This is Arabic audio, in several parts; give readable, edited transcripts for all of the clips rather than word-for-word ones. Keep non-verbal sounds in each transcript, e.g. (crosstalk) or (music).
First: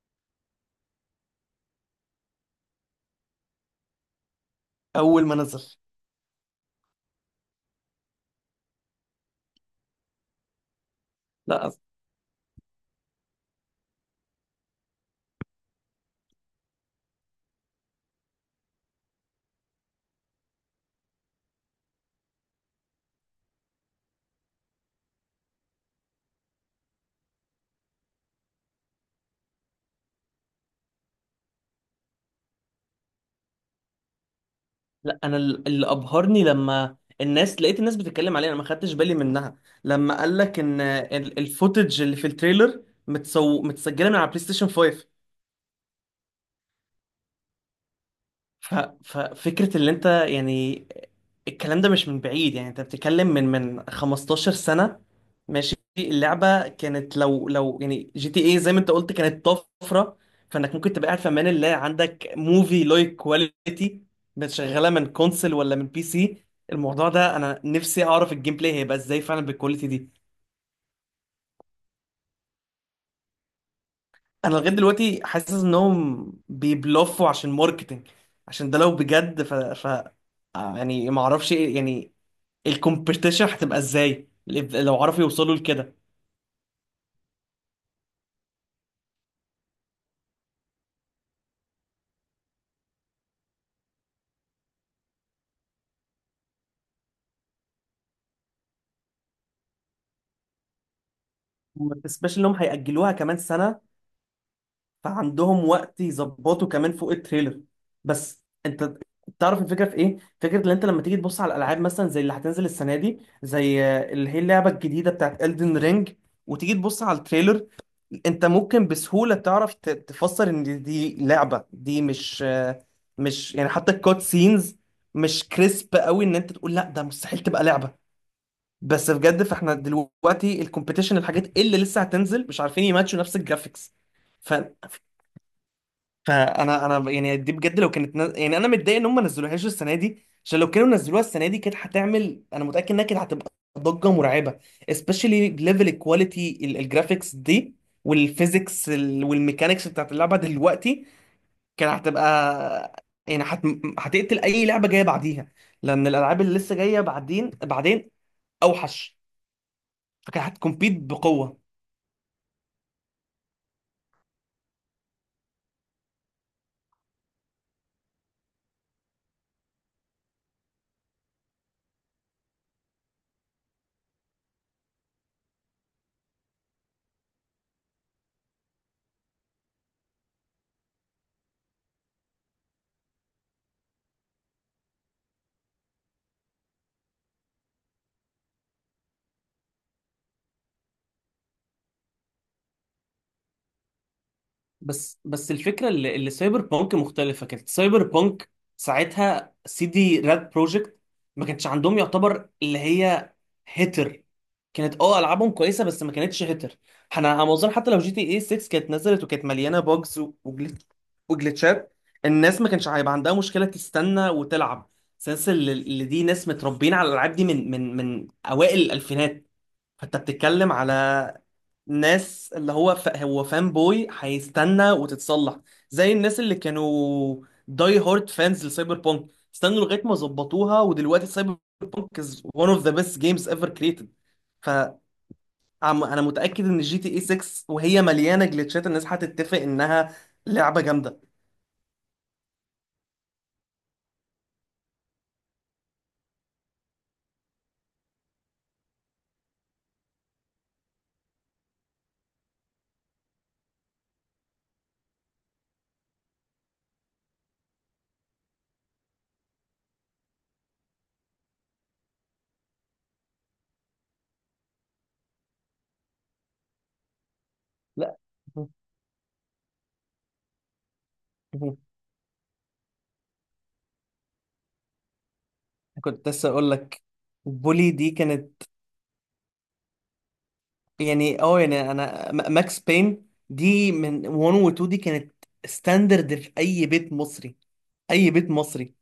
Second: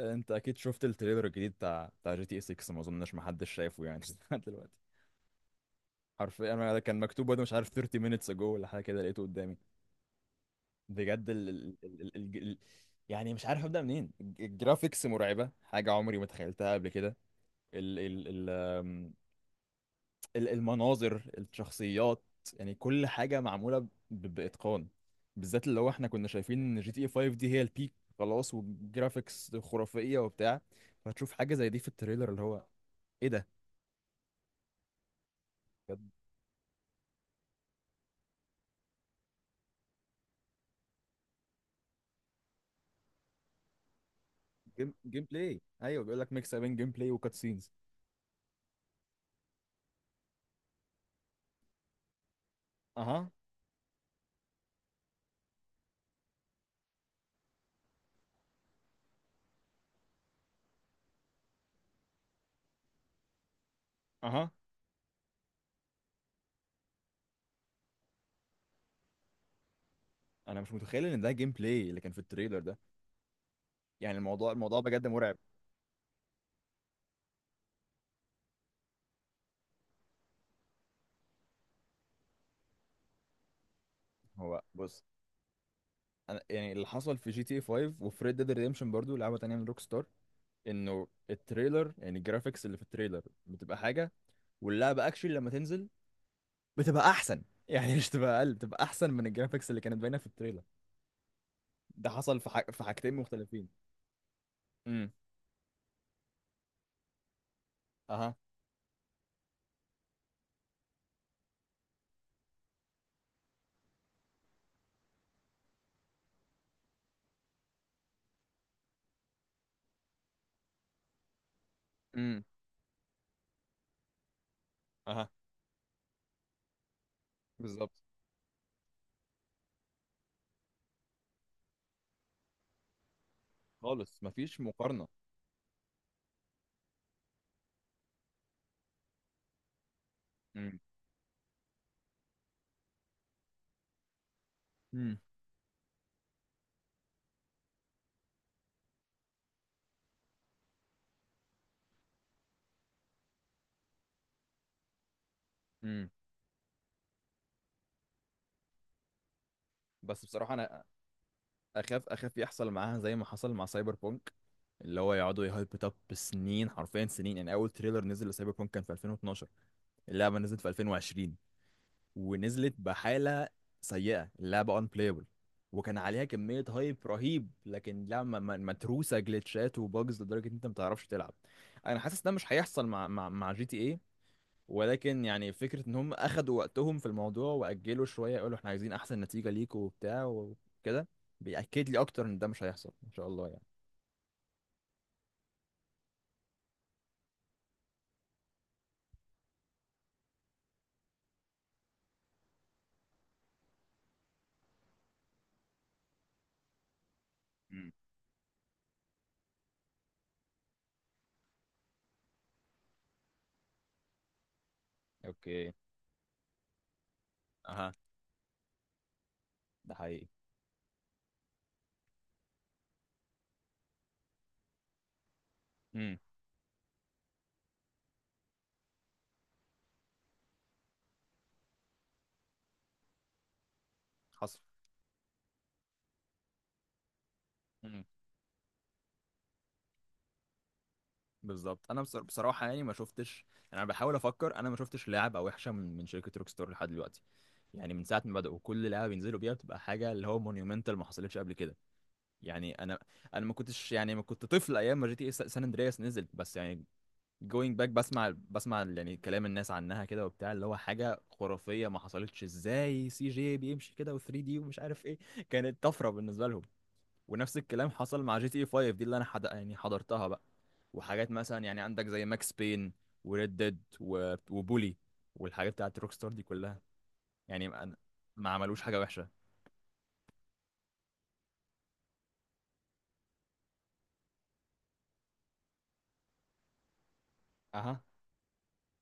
انت اكيد شفت التريلر الجديد بتاع جي تي اي 6، ما اظنش محدش شايفه يعني (laughs) لحد دلوقتي. اول ما نزل. حرفيا انا ده كان مكتوب وانا مش عارف 30 minutes ago ولا حاجه كده، لقيته قدامي. بجد لا، يعني مش عارف ابدا منين، الجرافيكس مرعبه، حاجه عمري ما تخيلتها قبل كده. ال... ال... المناظر، الشخصيات، يعني كل حاجة معمولة بإتقان، بالذات اللي هو احنا كنا شايفين ان جي تي اي 5 دي هي البيك، خلاص والجرافيكس خرافية وبتاع، فتشوف حاجة زي دي في التريلر اللي هو ايه ده؟ لا، انا اللي كانت ابهرني لما الناس لقيت الناس بتتكلم عليه، انا ما خدتش بالي منها. لما قال لك ان الفوتج اللي في التريلر متسجله من على بلاي ستيشن جيم 5. جيم بلاي. ايوه، بيقول لك ميكس بين جيم بلاي وكات سينز. ف... ففكرة اللي انت يعني الكلام ده مش من بعيد، يعني انت بتتكلم اها، من 15 سنة. ماشي، اللعبة كانت لو يعني جي تي ايه زي ما انت قلت كانت طفرة. فانك ممكن تبقى قاعد في امان الله عندك موفي لايك كواليتي اها. شغالة من كونسل ولا من بي سي. الموضوع ده انا نفسي اعرف الجيم بلاي هيبقى ازاي فعلا بالكواليتي دي. انا مش متخيل ان ده جيم بلاي اللي كان في التريلر ده، يعني الموضوع انا لغاية الموضوع بجد دلوقتي مرعب. حاسس انهم بيبلفوا عشان ماركتينج، عشان ده لو بجد ف... ف... آه، يعني ما اعرفش ايه. يعني الكومبيتيشن هتبقى ازاي هو لو بص، عرفوا يوصلوا لكده؟ انا يعني اللي حصل في جي تي اي 5 وفي ريد ديد ريديمشن، برضو لعبة تانية من روك ستار، انه التريلر، يعني الجرافيكس اللي في التريلر، بتبقى حاجه، واللعبه اكشلي لما تنزل بتبقى احسن. (laughs) يعني مش تبقى اقل، بتبقى احسن من الجرافيكس اللي كانت باينه في التريلر. وما ده تنساش حصل في انهم في هيأجلوها حاجتين كمان مختلفين. سنة، امم. فعندهم وقت يظبطوا كمان فوق التريلر. اها. بس انت تعرف الفكرة في ايه؟ فكرة ان انت لما تيجي تبص على الالعاب مثلا زي اللي هتنزل السنة دي زي اللي هي اللعبة الجديدة بتاعت Elden Ring وتيجي تبص على التريلر، انت ممكن بسهولة تعرف تفسر ان دي لعبة. دي مش امم. مش يعني حتى الكوت سينز اها. مش كريسب قوي ان انت تقول لا، ده مستحيل تبقى بالظبط، لعبة. بس بجد فاحنا دلوقتي الكومبيتيشن الحاجات اللي لسه هتنزل مش عارفين يماتشوا نفس الجرافيكس. خالص ف... مفيش مقارنه. فانا انا يعني دي بجد لو كانت يعني انا متضايق ان هم ما نزلوهاش السنه دي، عشان لو امم. كانوا نزلوها السنه دي كانت هتعمل، انا متاكد انها كانت هتبقى ضجه مرعبه. امم. Especially ليفل الكواليتي الجرافيكس دي والفيزيكس والميكانيكس بتاعت اللعبه دلوقتي كانت هتبقى يعني هتقتل اي لعبه جايه بعديها، لان امم. الالعاب اللي لسه جايه بعدين بعدين اوحش. بس كانت بصراحه انا هتكمبيت بقوه. اخاف يحصل معاها زي ما حصل مع سايبر بونك، اللي هو يقعدوا يهايب اب بسنين، حرفيا سنين. يعني اول تريلر نزل لسايبر بونك كان في 2012، اللعبه نزلت في 2020 ونزلت بحالة سيئة، اللعبة unplayable، وكان عليها كمية هايب رهيب، لكن لعبة متروسة جلitchات وباجز لدرجة ان انت ما تعرفش تلعب. انا حاسس ده مش هيحصل مع جي تي ايه، ولكن يعني فكرة ان هم اخدوا وقتهم في الموضوع واجلوا شوية يقولوا احنا عايزين احسن نتيجة ليكوا وبتاع وكده، بيأكد لي اكتر ان ده مش هيحصل ان شاء الله يعني. بس الفكره اللي سايبر بانك مختلفه. كانت سايبر بانك ساعتها سي دي راد بروجكت ما كانش عندهم يعتبر اللي هي هيتر. كانت اه العابهم كويسه بس ما كانتش هيتر. احنا على ما اظن حتى مم. لو جي تي اي 6 كانت نزلت وكانت مليانه بوجز وجلitشات، الناس ما كانش هيبقى عندها مشكله تستنى وتلعب. سنس اوكي. اللي دي ناس متربيين على الالعاب دي من اها، من اوائل الالفينات. ده فانت حقيقي. بتتكلم على ناس اللي هو هو فان بوي هيستنى وتتصلح، زي مم. الناس اللي كانوا داي هارد فانز لسايبر بونك، استنوا لغايه ما ظبطوها ودلوقتي سايبر بونك از one of the best games ever created. حصل. فانا متاكد ان جي تي اي 6 وهي مليانه جلitchات الناس هتتفق انها لعبه جامده. بالظبط، انا بصراحه يعني ما شفتش، يعني انا بحاول افكر، انا ما شفتش لعبه وحشه من شركه روك ستار لحد دلوقتي. يعني من ساعه ما بداوا، كل لعبه بينزلوا بيها بتبقى حاجه اللي هو مونيومنتال، ما حصلتش قبل كده. يعني انا ما كنتش، يعني ما كنت طفل ايام ما جي تي سان اندرياس نزلت، بس يعني جوينج باك، بسمع بسمع يعني كلام الناس عنها كده وبتاع، اللي هو حاجه خرافيه، ما حصلتش، ازاي سي جي بيمشي كده و3 دي ومش عارف ايه. كانت طفره بالنسبه لهم. ونفس الكلام لا. حصل مع جي (laughs) تي اي 5 دي اللي انا يعني حضرتها بقى. وحاجات مثلا، يعني عندك زي ماكس بين وريد ديد وبولي والحاجات بتاعت روك كنت ستار دي لسه اقول كلها، لك يعني بولي ما دي ما كانت، عملوش حاجة وحشة. يعني اه يعني انا ماكس بين دي من 1 و 2 دي كانت ستاندرد في اي بيت مصري، اها. اي بيت مصري.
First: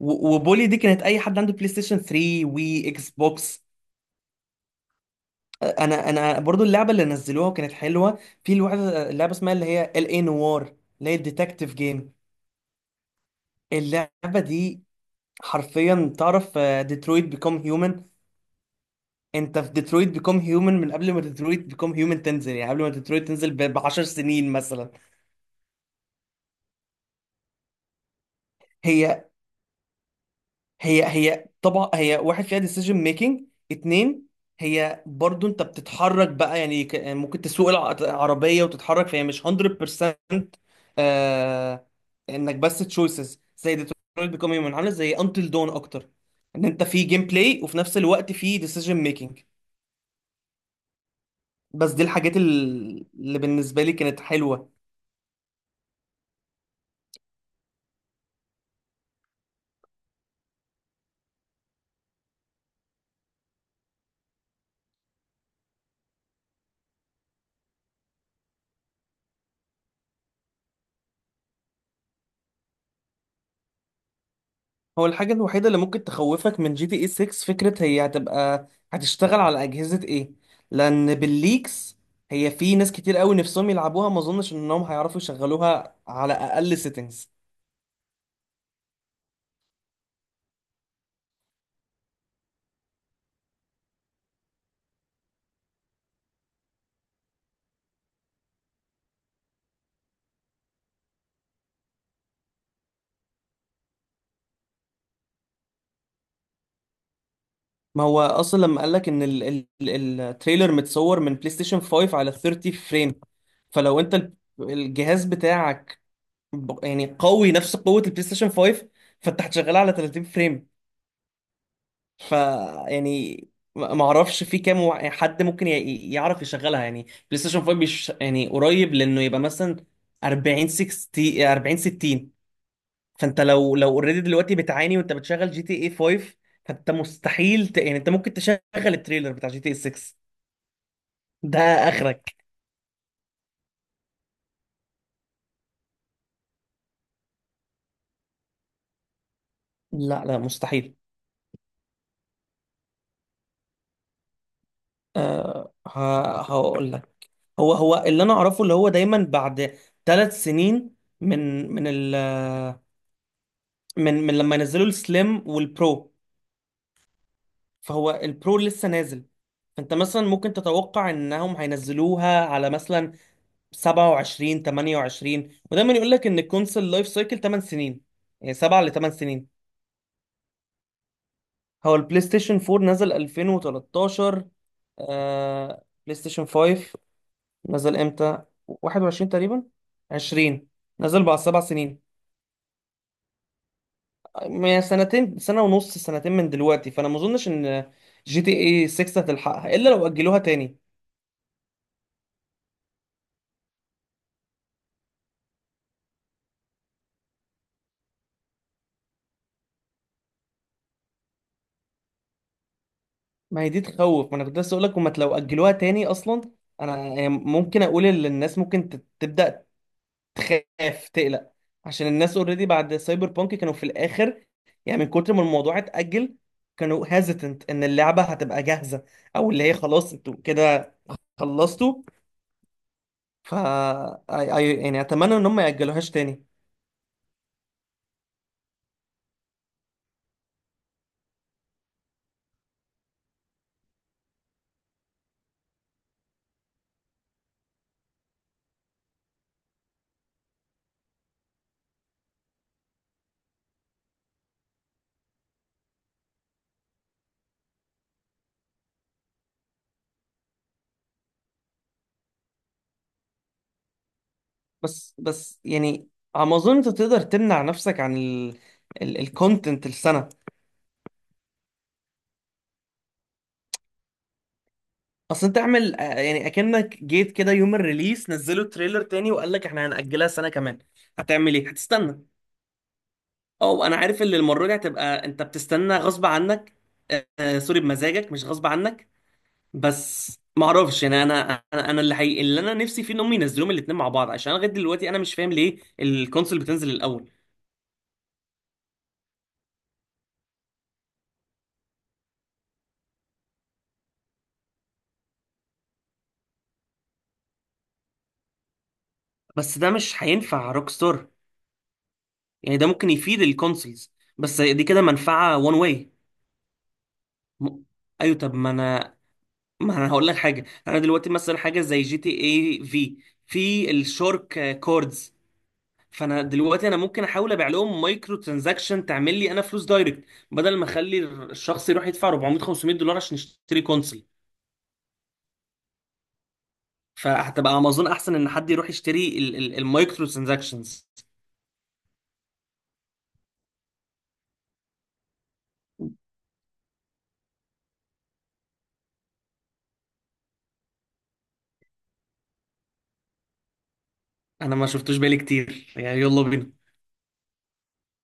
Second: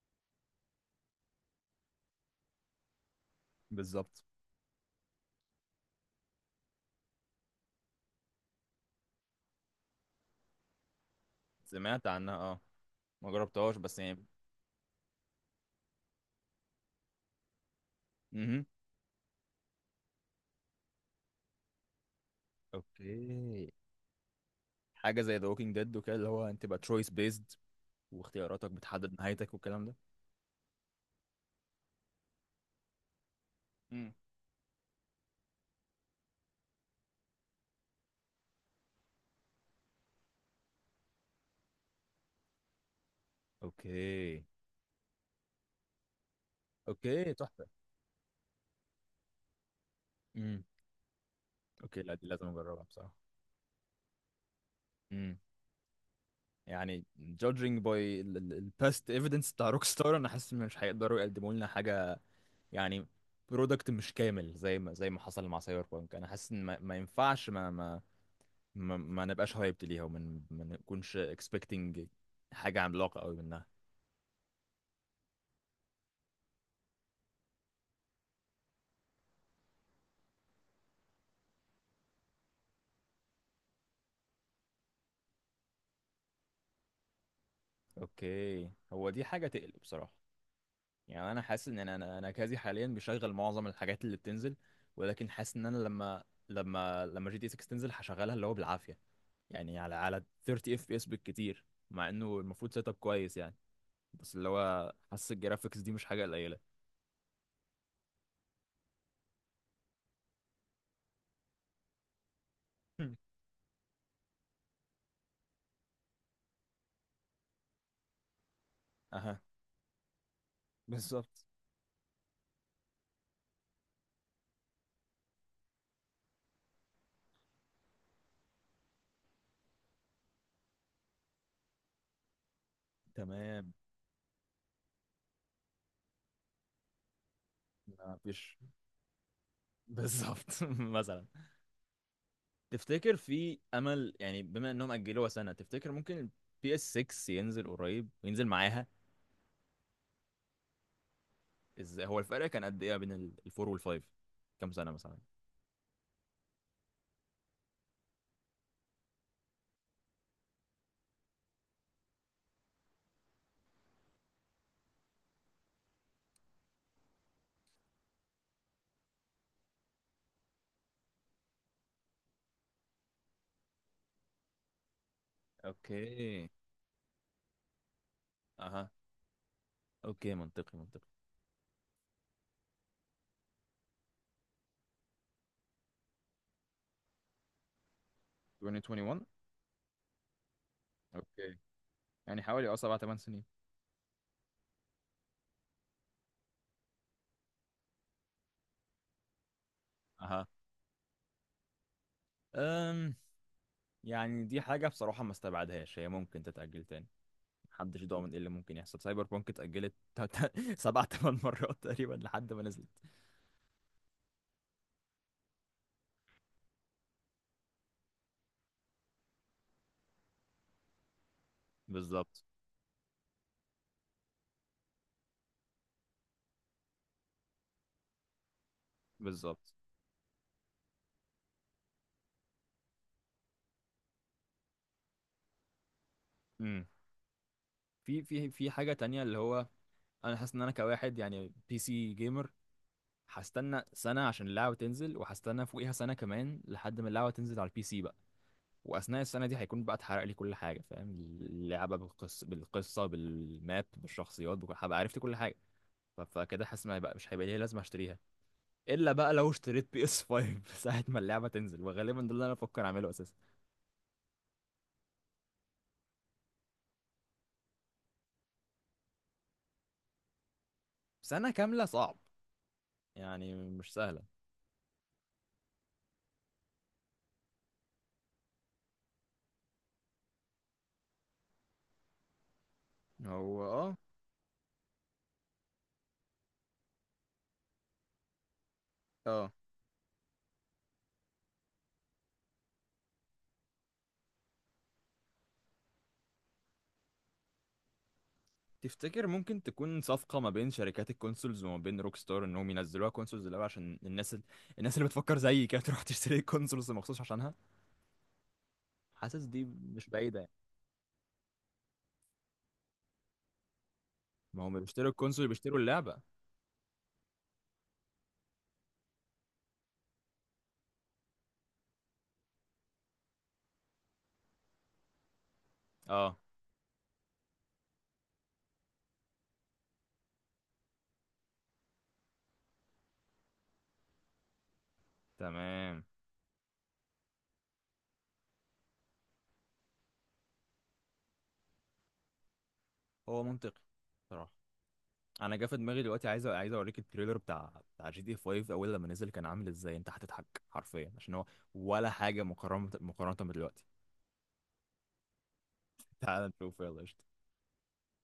وبولي دي كانت اي حد عنده بلاي ستيشن 3 وي اكس بوكس. بالظبط. انا برضو اللعبه اللي نزلوها كانت حلوه. في لعبه اسمها اللي هي ال اي نوار، اللي هي الديتكتيف سمعت جيم. عنها اه، ما جربتهاش بس يعني. اللعبه دي حرفيا، تعرف ديترويت بيكوم هيومن؟ امم. انت في ديترويت بيكوم هيومن من قبل ما ديترويت بيكوم هيومن تنزل، يعني قبل ما ديترويت تنزل اوكي. ب 10 سنين مثلا. حاجة زي ذا ووكينج ديد وكده، اللي هو انت بقى تشويس بيزد، واختياراتك بتحدد هي نهايتك والكلام ده. هي طبعا هي واحد فيها ديسيجن ميكنج، امم. اتنين هي برضو انت بتتحرك بقى، يعني ممكن تسوق العربية وتتحرك، فهي مش 100% آه انك بس تشويسز زي Detroit Become اوكي. Human. عامله زي Until Dawn اكتر، ان انت في جيم اوكي، بلاي تحفة. وفي نفس الوقت في ديسيجن ميكنج. امم. بس اوكي، دي لا دي الحاجات لازم اجربها بصراحة. اللي بالنسبة لي كانت حلوة. مم. يعني judging by past evidence بتاع روك ستار، انا حاسس ان مش هيقدروا يقدموا لنا حاجه، يعني برودكت مش كامل، زي ما حصل مع سايبر بانك. انا حاسس ان ما ينفعش، ما نبقاش هايبت ليها، وما ما نكونش expecting حاجه عملاقه قوي منها. هو الحاجة الوحيدة اللي ممكن تخوفك من جي تي اي 6 فكرة هي هتبقى هتشتغل على أجهزة ايه، لأن بالليكس هي في ناس كتير قوي نفسهم يلعبوها ما اظنش انهم هيعرفوا يشغلوها على اقل سيتنجز. اوكي، هو دي حاجه تقلق بصراحه. يعني انا حاسس ان انا كازي حاليا بشغل معظم الحاجات اللي بتنزل، ولكن حاسس ان انا لما جي تي 6 تنزل هشغلها اللي هو بالعافيه، يعني على 30 اف بي اس بالكتير، مع انه المفروض سيت اب كويس يعني. بس اللي هو، حاسس الجرافيكس دي مش حاجه قليله. ما هو اصلا لما قالك ان التريلر متصور من بلاي ستيشن 5 على 30 فريم. (laughs) فلو انت الجهاز بتاعك يعني قوي نفس قوة البلاي ستيشن 5، اها، فانت هتشغلها على 30 فريم. بالظبط. ف يعني ما اعرفش في كام يعني حد ممكن يعرف يشغلها، يعني بلاي ستيشن 5 بيش يعني قريب لانه يبقى مثلا 40 60 40 60. فانت تمام، لو اوريدي دلوقتي بتعاني وانت بتشغل جي تي اي 5، فانت مستحيل يعني انت ما ممكن فيش. تشغل التريلر بتاع جي تي اي 6. بالظبط. (laughs) مثلا، ده اخرك. تفتكر في امل؟ يعني بما انهم اجلوها سنه، تفتكر ممكن البي اس 6 ينزل قريب وينزل معاها؟ لا، لا، مستحيل. ازاي؟ هو الفرق كان قد ايه بين الفور والفايف، كام سنه مثلا؟ أه، هقول لك. هو اللي انا اعرفه اللي هو دايما بعد 3 سنين من من ال من من لما نزلوا السليم والبرو، فهو البرو لسه نازل. فانت مثلا ممكن تتوقع انهم هينزلوها على مثلا 27 28. ودايما يقول لك ان اوكي، الكونسول لايف سايكل 8 سنين، يعني 7 اها. ل 8 سنين. اوكي، منطقي منطقي. هو البلاي ستيشن 4 نزل 2013. آه، بلاي ستيشن 5 نزل امتى؟ 2021. 21 تقريبا، 20. نزل بعد اوكي، 7 سنين، يعني حوالي 7 8 سنين. يعني سنتين، سنة ونص، سنتين من دلوقتي. فانا ما اظنش ان جي تي اي 6 هتلحقها الا لو اجلوها اها. تاني. أم. يعني دي حاجة بصراحة ما استبعدهاش، هي ممكن تتأجل تاني، محدش ضامن ايه اللي ممكن يحصل. سايبر بانك اتأجلت (laughs) سبع تمن مرات تقريبا لحد ما نزلت. ما هي دي تخوف. ما انا كنت لسه اقول لك هما لو اجلوها تاني اصلا، انا يعني ممكن اقول ان الناس ممكن تبدا تخاف تقلق، عشان الناس بالظبط. اوريدي بعد سايبر بانك كانوا في الاخر، يعني من كتر ما الموضوع اتاجل كانوا هيزيتنت ان اللعبه هتبقى جاهزه، او اللي بالظبط. هي خلاص انتوا كده خلصتوا. ف يعني اتمنى ان هم ما ياجلوهاش تاني. امم. في حاجة تانية اللي هو، انا حاسس ان انا كواحد يعني بي سي جيمر، هستنى سنة عشان اللعبة تنزل، وهستنى فوقيها سنة كمان لحد ما اللعبة تنزل على البي سي بقى، وأثناء السنة دي هيكون بقى اتحرق لي كل حاجة، فاهم؟ اللعبة بالقصة بالقصة، بالماب، بالشخصيات، بكل، هبقى عرفت كل حاجة. فكده حاسس ما هيبقى مش هيبقى ليا لازمة اشتريها، الا بقى لو اشتريت بي اس 5 (laughs) ساعه ما اللعبه تنزل، وغالبا ده اللي انا بفكر اعمله اساسا. بس يعني على ما اظن انت تقدر تمنع نفسك عن الكونتنت السنه. سنه كامله صعب، يعني مش سهله. اصل انت اعمل يعني اكنك جيت كده يوم الريليس نزلوا تريلر تاني وقال لك احنا هنأجلها سنة كمان، هتعمل ايه؟ هتستنى؟ هو او اه، انا عارف ان المرة دي هتبقى انت بتستنى غصب عنك. سوري، بمزاجك مش غصب عنك. اه، بس ما اعرفش، يعني انا اللي حقيقي اللي انا نفسي فيه ان هم ينزلوهم الاثنين مع بعض، عشان أنا لغايه دلوقتي انا مش فاهم ليه الكونسول بتنزل الاول. تفتكر ممكن تكون صفقه ما بين شركات الكونسولز وما بين روك ستار، انهم ينزلوها كونسولز الاول عشان الناس اللي بتفكر زيي كده (laughs) تروح تشتري الكونسولز مخصوص عشانها؟ حاسس دي بس ده مش مش بعيده يعني. هينفع روك ستار. يعني ده ممكن يفيد الكونسولز، بس ما هم دي كده بيشتروا الكونسول، منفعه وان بيشتروا واي. اللعبه. م... ايوه، طب ما انا هقول لك حاجه. انا دلوقتي مثلا حاجه زي جي تي اي في الشارك كوردز، اه. فانا دلوقتي انا ممكن احاول ابيع لهم مايكرو ترانزاكشن تعمل لي انا فلوس دايركت، بدل ما اخلي الشخص يروح يدفع 400 $500 عشان يشتري كونسل. تمام. فهتبقى امازون احسن ان حد يروح يشتري المايكرو ترانزاكشنز. هو منطقي صراحه. انا جه في دماغي دلوقتي، عايز اوريك التريلر بتاع جي تي 5 اول لما نزل كان عامل ازاي، انت هتضحك حرفيا، عشان هو ولا حاجه مقارنه مقارنه بدلوقتي. انا ما شفتوش بالي كتير يعني. تعال يلا نشوف، بينا. يلا قشطة.